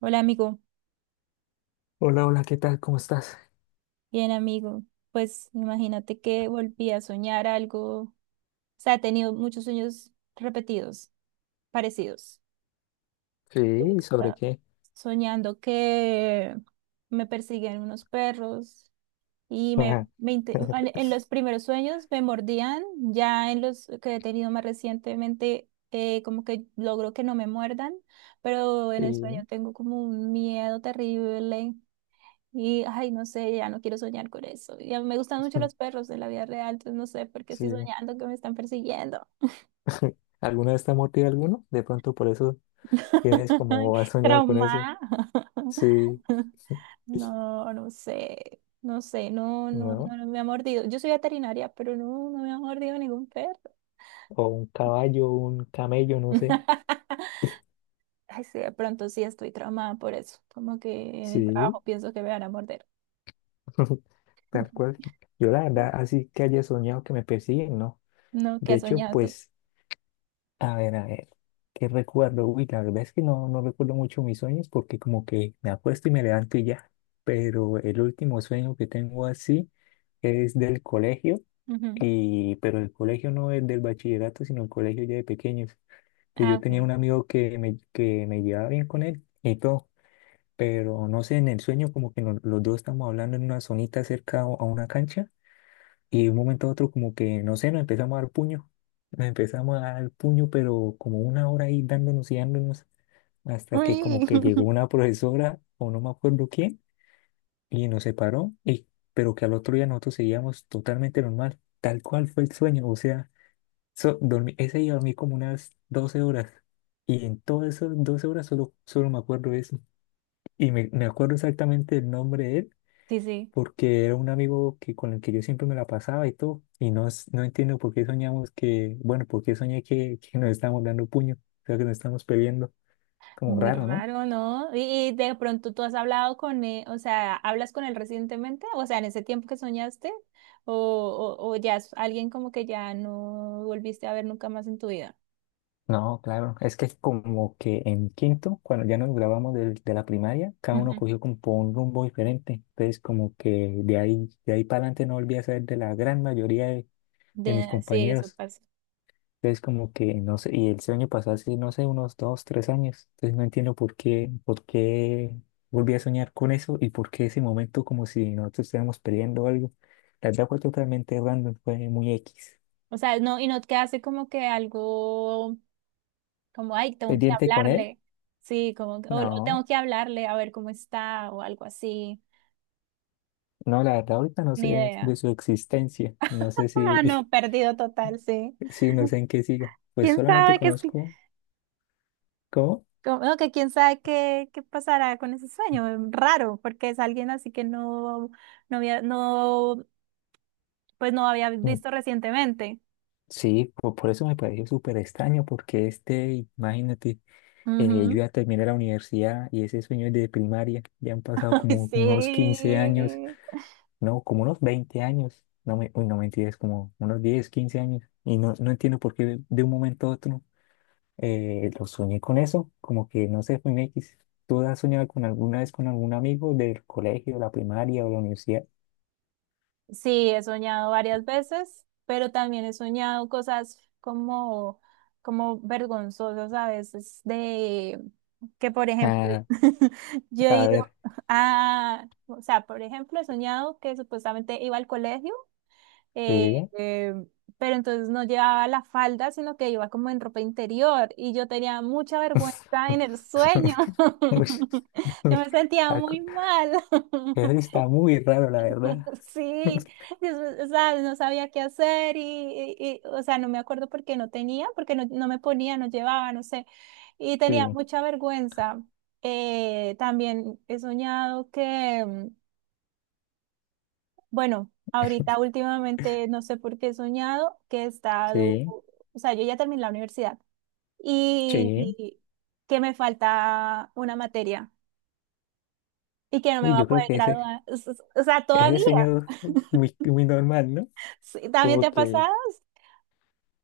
Hola amigo, Hola, hola, ¿qué tal? ¿Cómo estás? bien amigo. Pues imagínate que volví a soñar algo, o sea, he tenido muchos sueños repetidos, parecidos. Sí, ¿sobre Estaba qué? soñando que me perseguían unos perros y Ajá. En los primeros sueños me mordían, ya en los que he tenido más recientemente, como que logro que no me muerdan, pero en el sueño Sí, tengo como un miedo terrible. Y, ay, no sé, ya no quiero soñar con eso. Y a mí me gustan mucho los perros de la vida real, entonces no sé por qué sí. estoy soñando que me están persiguiendo. ¿Alguna vez te ha mordido alguno? De pronto por eso tienes como has soñado con eso. Trauma. Sí, No, no sé, no sé, no, no, no, ¿no? no me ha mordido. Yo soy veterinaria, pero no, no me ha mordido ningún perro. O un caballo, un camello, no sé. Ay, sí, de pronto sí estoy traumada por eso. Como que en el trabajo Sí, pienso que me van a morder. tal cual. Yo la verdad, así que haya soñado que me persiguen, no. No, ¿qué De has hecho, soñado tú? pues, a ver, a ver, ¿qué recuerdo? Uy, la verdad es que no recuerdo mucho mis sueños porque como que me acuesto y me levanto y ya. Pero el último sueño que tengo así es del colegio, Ujú. pero el colegio no es del bachillerato, sino el colegio ya de pequeños. Que Ah, yo tenía ok. un amigo que me llevaba bien con él y todo, pero no sé, en el sueño como que los dos estamos hablando en una zonita cerca a una cancha y de un momento a otro como que, no sé, nos empezamos a dar puño. Nos empezamos a dar puño, pero como una hora ahí dándonos y dándonos hasta que como Uy. que llegó una profesora o no me acuerdo quién y nos separó. Pero que al otro día nosotros seguíamos totalmente normal, tal cual fue el sueño. O sea, dormí, ese día dormí como unas 12 horas. Y en todas esas 12 horas solo me acuerdo de eso. Y me acuerdo exactamente el nombre Sí, sí. porque era un amigo que, con el que yo siempre me la pasaba y todo, y no, no entiendo por qué soñamos que, bueno, por qué soñé que nos estábamos dando puño, o sea, que nos estábamos peleando, como Muy raro, ¿no? raro, ¿no? Y de pronto tú has hablado con él, o sea, ¿hablas con él recientemente? O sea, en ese tiempo que soñaste, o, o ya es alguien como que ya no volviste a ver nunca más en tu vida. No, claro, es que como que en quinto, cuando ya nos grabamos de la primaria, cada uno Ujú. cogió como por un rumbo diferente, entonces como que de ahí para adelante no volví a ser de la gran mayoría de De, mis sí, eso compañeros. pasa. Entonces como que, no sé, y el sueño pasó así, no sé, unos 2, 3 años. Entonces no entiendo por qué volví a soñar con eso y por qué ese momento como si nosotros estuviéramos peleando o algo. La verdad fue totalmente random, fue muy X. O sea, no, y no te hace como que algo, como, ay, tengo que ¿Pendiente con él? hablarle. Sí, como, o tengo No, que hablarle a ver cómo está, o algo así. no, la verdad ahorita no Ni sé idea. de su existencia. No sé Ah, si, no, perdido total, sí. sí, no sé en qué siga. Pues ¿Quién solamente sabe qué sí? conozco cómo. Como, no, que quién sabe qué, qué pasará con ese sueño. Es raro, porque es alguien así que no, no había, no, pues no había Mm. visto recientemente. Sí, por, eso me pareció súper extraño, porque este, imagínate. Yo Ujú. ya terminé la universidad y ese sueño es de primaria. Ya han pasado como unos 15 años, Sí. no, como unos 20 años. No me, uy, no mentiras, como unos 10, 15 años. Y no entiendo por qué de un momento a otro lo soñé con eso. Como que no sé, fue un X. ¿Tú has soñado con alguna vez con algún amigo del colegio, la primaria o la universidad? Sí, he soñado varias veces, pero también he soñado cosas como, como vergonzosas a veces de que, por ejemplo, Ah, yo he a ido ver, a, o sea, por ejemplo, he soñado que supuestamente iba al colegio. eh, sí. eh, pero entonces no llevaba la falda, sino que iba como en ropa interior y yo tenía mucha vergüenza en el sueño. Uy, Yo me sentía algo- muy mal. eso sí está muy raro, la verdad. Sí, y es- o sea, no sabía qué hacer y, y, o sea, no me acuerdo por qué no tenía, porque no, no me ponía, no llevaba, no sé, y tenía Sí, mucha vergüenza. También he soñado que... Bueno, ahorita últimamente no sé por qué he soñado que he estado, sí. o sea, yo ya terminé la universidad Sí, y que me falta una materia y que no me uy, va a yo poder creo que ese, graduar, o sea, ese todavía. sueño es muy, muy normal, ¿no? Sí, ¿también te Como ha que, pasado?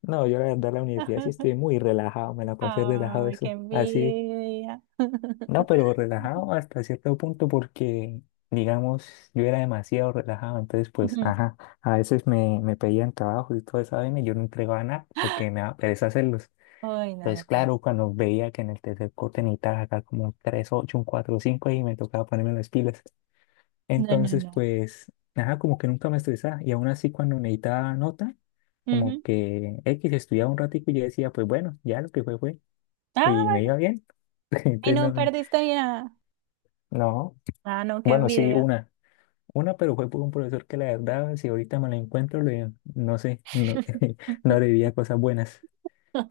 no, yo la verdad la universidad sí estoy muy relajado, me la pasé relajado Ay, qué eso, así, envidia. no, pero relajado hasta cierto punto porque, digamos, yo era demasiado relajado, entonces pues, Ujú. ajá, a veces me pedían trabajo y todo eso, y yo no entregaba nada porque me daba pereza hacerlos. Ay, no, no, Entonces, no. claro, cuando veía que en el tercer corte necesitaba acá como un 3,8, un 4, cinco y me tocaba ponerme las pilas. No, no, Entonces, no. pues, nada, como que nunca me estresaba. Y aún así, cuando necesitaba nota, como Ujú. que X estudiaba un ratico y yo decía, pues bueno, ya lo que fue, fue. Ah, Y me bueno. iba bien. Y Entonces, no no, perdiste ya. no. Ah, no, qué Bueno, sí, envidia. una. Una, pero fue por un profesor que la verdad, si ahorita me la encuentro, no sé, no, no le diría cosas buenas.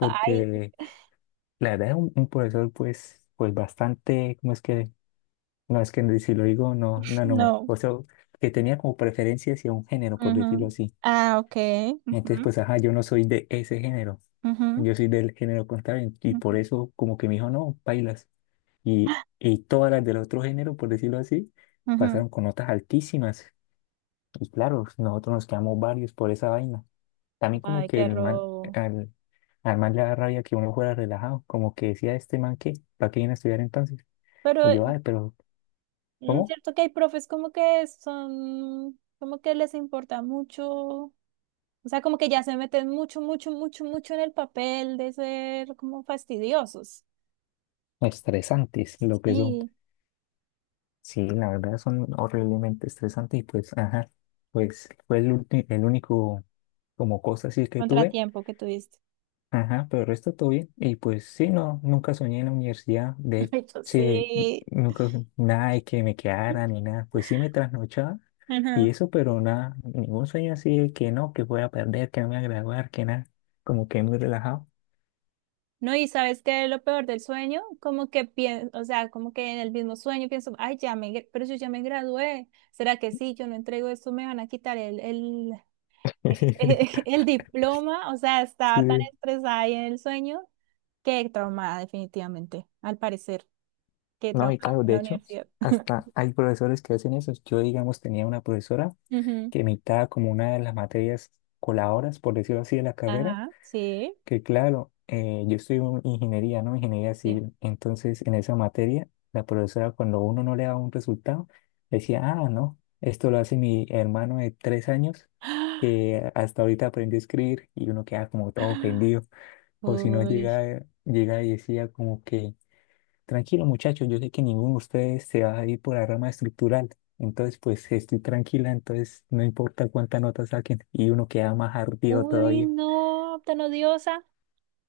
Ay, la verdad es un profesor, pues bastante, ¿cómo es que? No, es que si lo digo, no, no, no. no. O sea, que tenía como preferencia hacia un género, por decirlo Ujú. así. Ah, ok. Ujú. Entonces, pues, ajá, yo no soy de ese género. Ujú, Yo soy del género contrario. Y por ujú, eso, como que me dijo, no, bailas. Y todas las del otro género, por decirlo así, ujú. pasaron con notas altísimas. Y claro, nosotros nos quedamos varios por esa vaina. También, como Ay, que qué el man, robo. al, al man le da rabia que uno fuera relajado. Como que decía, este man, ¿qué? ¿Para qué viene a estudiar entonces? Pero Y yo, ay, pero, mm, ¿cómo? cierto que hay profes como que son, como que les importa mucho, o sea, como que ya se meten mucho, mucho, mucho, mucho en el papel de ser como fastidiosos. Estresantes, lo que son. Sí, Sí, la verdad son horriblemente estresantes. Y pues, ajá, pues fue el único. Como cosas así que tuve. contratiempo que tuviste. Ajá, pero el resto todo bien. Y pues sí, no, nunca soñé en la universidad. De hecho, Ay, yo sí, sí. nunca, nada de que me quedara ni nada. Pues sí me trasnochaba y Ujú. eso, pero nada, ningún sueño así de que no, que voy a perder, que no me voy a graduar, que nada. Como que muy relajado. No, y sabes qué es lo peor del sueño, como que pienso, o sea, como que en el mismo sueño pienso, ay, ya me, pero yo ya me gradué, ¿será que sí? Yo no entrego esto, me van a quitar el diploma, o sea, estaba tan Sí. estresada ahí en el sueño, que traumada definitivamente, al parecer, que No, y traumada claro, con de la hecho, universidad. hasta hay profesores que hacen eso. Yo, digamos, tenía una profesora Ujú. que me dictaba como una de las materias coladoras, por decirlo así, de la carrera. Ajá, sí, Que claro, yo estudio ingeniería, ¿no? Ingeniería sí. civil. Entonces, en esa materia, la profesora, cuando uno no le daba un resultado, decía, ah, no, esto lo hace mi hermano de 3 años, que hasta ahorita aprendió a escribir, y uno queda como todo ofendido. O si no, Uy, llega y decía como que, tranquilo muchachos, yo sé que ninguno de ustedes se va a ir por la rama estructural. Entonces, pues estoy tranquila, entonces no importa cuántas notas saquen, y uno queda más ardido uy, todavía. no, tan odiosa.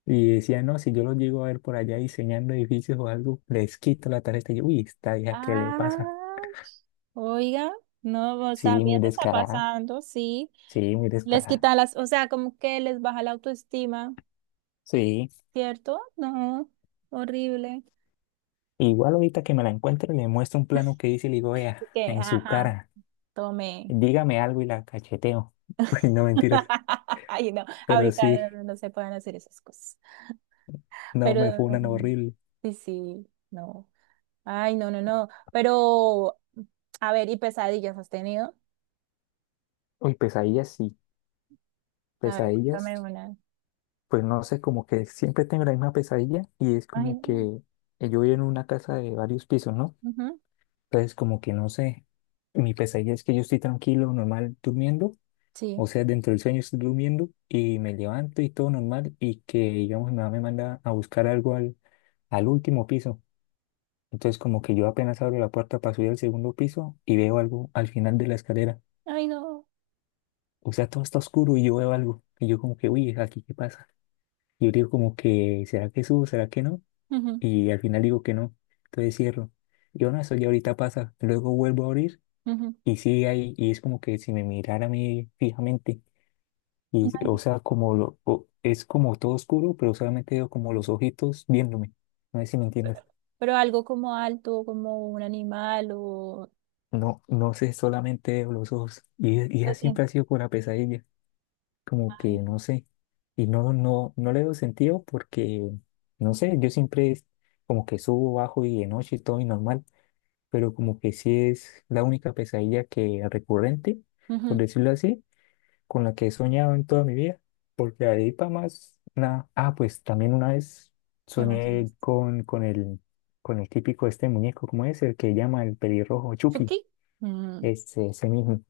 Y decía, no, si yo los llego a ver por allá diseñando edificios o algo, les quito la tarjeta. Y yo, uy, esta vieja, ¿qué le pasa? Ah, oiga, no, o sea, Sí, muy bien está descarada. pasando, sí. Sí, muy Les descarada. quita las, o sea, como que les baja la autoestima, Sí. ¿cierto? No, horrible. Igual ahorita que me la encuentro le muestro un plano que hice y le digo, vea, Así que, en su ajá, cara, tome. dígame algo y la cacheteo. Uy, no mentiras. Ay, no, Pero sí, ahorita no, no se pueden hacer esas cosas. no, Pero, me fue una horrible. sí, sí, no. Ay, no, no, no. Pero, a ver, ¿y pesadillas has tenido? Uy, pesadillas, sí. A ver, Pesadillas, cuéntame una. pues no sé, como que siempre tengo la misma pesadilla y es Ay, como no. que yo vivo en una casa de varios pisos, ¿no? Ujú, Entonces, como que no sé, mi pesadilla es que yo estoy tranquilo, normal, durmiendo, sí. o sea, dentro del sueño estoy durmiendo y me levanto y todo normal y que, digamos, mi mamá me manda a buscar algo al último piso. Entonces, como que yo apenas abro la puerta para subir al segundo piso y veo algo al final de la escalera. Ay, no. O sea, todo está oscuro y yo veo algo. Y yo como que, uy, ¿aquí qué pasa? Y yo digo como que, ¿será que subo? ¿Será que no? Ujú, Y al final digo que no. Entonces cierro. Yo no, eso ya ahorita pasa. Luego vuelvo a abrir. ujú. Y sí, ahí, y es como que si me mirara a mí fijamente, y, o Imagi- sea, como lo, es como todo oscuro, pero solamente veo como los ojitos viéndome. No sé si me entiendes. pero algo como alto, como un animal o... No, no sé, solamente veo los ojos. Y esa Lo siempre siento. ha sido con la pesadilla, como Ah, que no sé. Y no, no, no le doy sentido porque, no sé, yo siempre es como que subo, bajo y de noche y todo y normal, pero como que sí es la única pesadilla que recurrente, por ujú. decirlo así, con la que he soñado en toda mi vida, porque ahí para más nada. Ah, pues también una vez ¿Qué más es soñé esto? con el típico este muñeco, ¿cómo es? El que llama el pelirrojo Chucky, ¿Chucky? Mm. ese mismo.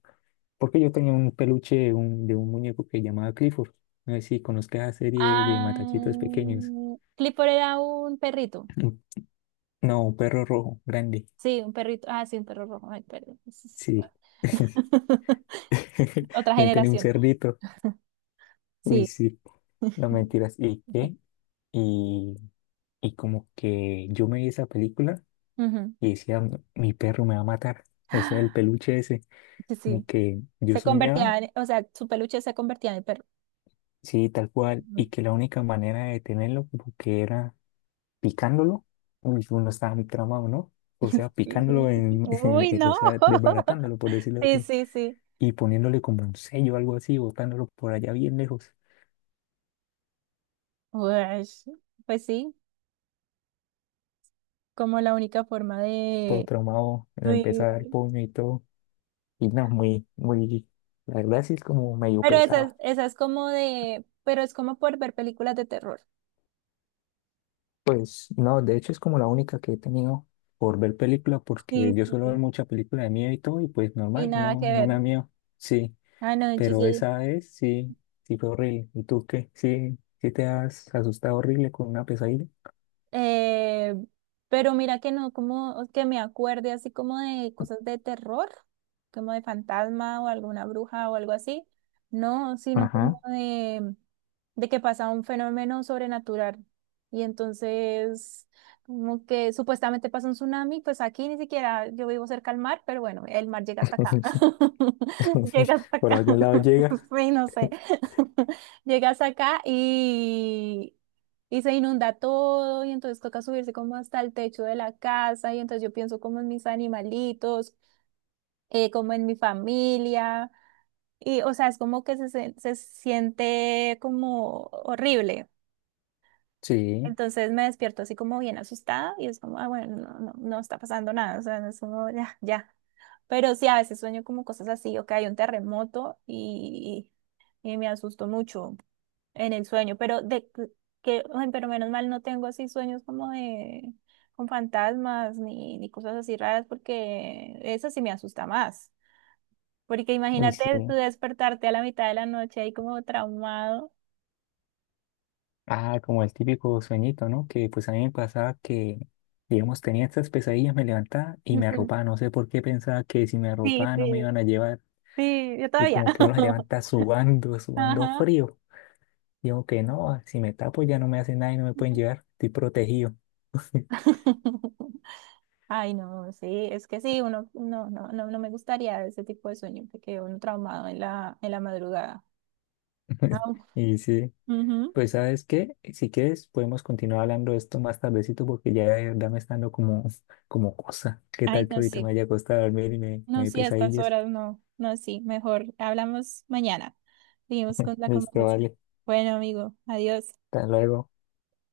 Porque yo tenía un peluche de un muñeco que llamaba Clifford. No sé si conozcas la serie de matachitos Ah, pequeños. Clifford era un perrito. Un- No, un perro rojo, grande. Sí, un perrito. Ah, sí, un perro rojo. Ay, perdón. Sí. Otra Yo tenía un generación. cerdito. Uy, Sí. sí. No mentiras. ¿Y qué? Y Y como que yo me vi esa película Ujú. y decía, "Mi perro me va a matar". O sea, el Ah, peluche ese, sí, como sí. que yo Se soñaba, convertía en, o sea, su peluche se convertía en perro. sí, tal cual, Ujú. y que la única manera de detenerlo como que era picándolo. Uy, uno estaba muy tramado, ¿no? O sea, Sí, sí. picándolo, en, Uy, o no. sea, desbaratándolo, por decirlo Sí, así, sí, sí. y poniéndole como un sello o algo así, botándolo por allá bien lejos. Ush, pues sí. Como la única forma Todo de... traumado, lo empezó Sí. a dar puño y todo. Y no, muy, muy, la verdad sí es como medio Pero pesado. esa es como de... Pero es como por ver películas de terror. Pues no, de hecho es como la única que he tenido por ver película, porque Sí, yo suelo ver sí. mucha película de miedo y todo, y pues Y normal, nada no, que no ver. me da miedo, sí, Ah, no, yo pero sí. esa vez sí, fue horrible. ¿Y tú qué? Sí, sí te has asustado horrible con una pesadilla. Eh, pero mira que no, como que me acuerde así como de cosas de terror, como de fantasma o alguna bruja o algo así. No, sino como Ajá. De que pasa un fenómeno sobrenatural. Y entonces, como que supuestamente pasa un tsunami, pues aquí ni siquiera yo vivo cerca al mar, pero bueno, el mar llega hasta acá. Llega hasta Por acá. algún lado llega. Sí, no sé. Llega hasta acá y se inunda todo y entonces toca subirse como hasta el techo de la casa y entonces yo pienso como en mis animalitos, como en mi familia y o sea, es como que se siente como horrible. Sí, Entonces me despierto así como bien asustada y es como, ah, bueno, no, no, no está pasando nada, o sea, no es como, ya, ya. Pero sí, a veces sueño como cosas así, o que hay un terremoto y me asusto mucho en el sueño, pero de que, ay, pero menos mal no tengo así sueños como de con fantasmas ni, ni cosas así raras porque eso sí me asusta más. Porque uy, sí. imagínate tú despertarte a la mitad de la noche ahí como traumado. Ah, como el típico sueñito, ¿no? Que pues a mí me pasaba que, digamos, tenía estas pesadillas, me levantaba y me Ujú. arropaba. No sé por qué pensaba que si me Sí, arropaba no me sí, iban a llevar. sí, yo Y todavía. como que uno se levanta subando, subando Ajá. frío. Y como que no, si me tapo ya no me hace nada y no me pueden Ujú. llevar, estoy protegido. Ay, no, sí, es que sí, uno, no, no, no, no me gustaría ese tipo de sueño, porque uno traumado en la madrugada. Ah, Y sí, ujú. pues ¿sabes qué? Si quieres podemos continuar hablando de esto más tardecito porque ya de verdad me está dando como, como cosa. ¿Qué Ay, tal que no, ahorita sí. me haya costado dormir y me No, dé sí, a estas pesadillas? horas no, no, sí, mejor hablamos mañana. Seguimos con la Listo, conversación. vale. Bueno, amigo, adiós. Hasta luego.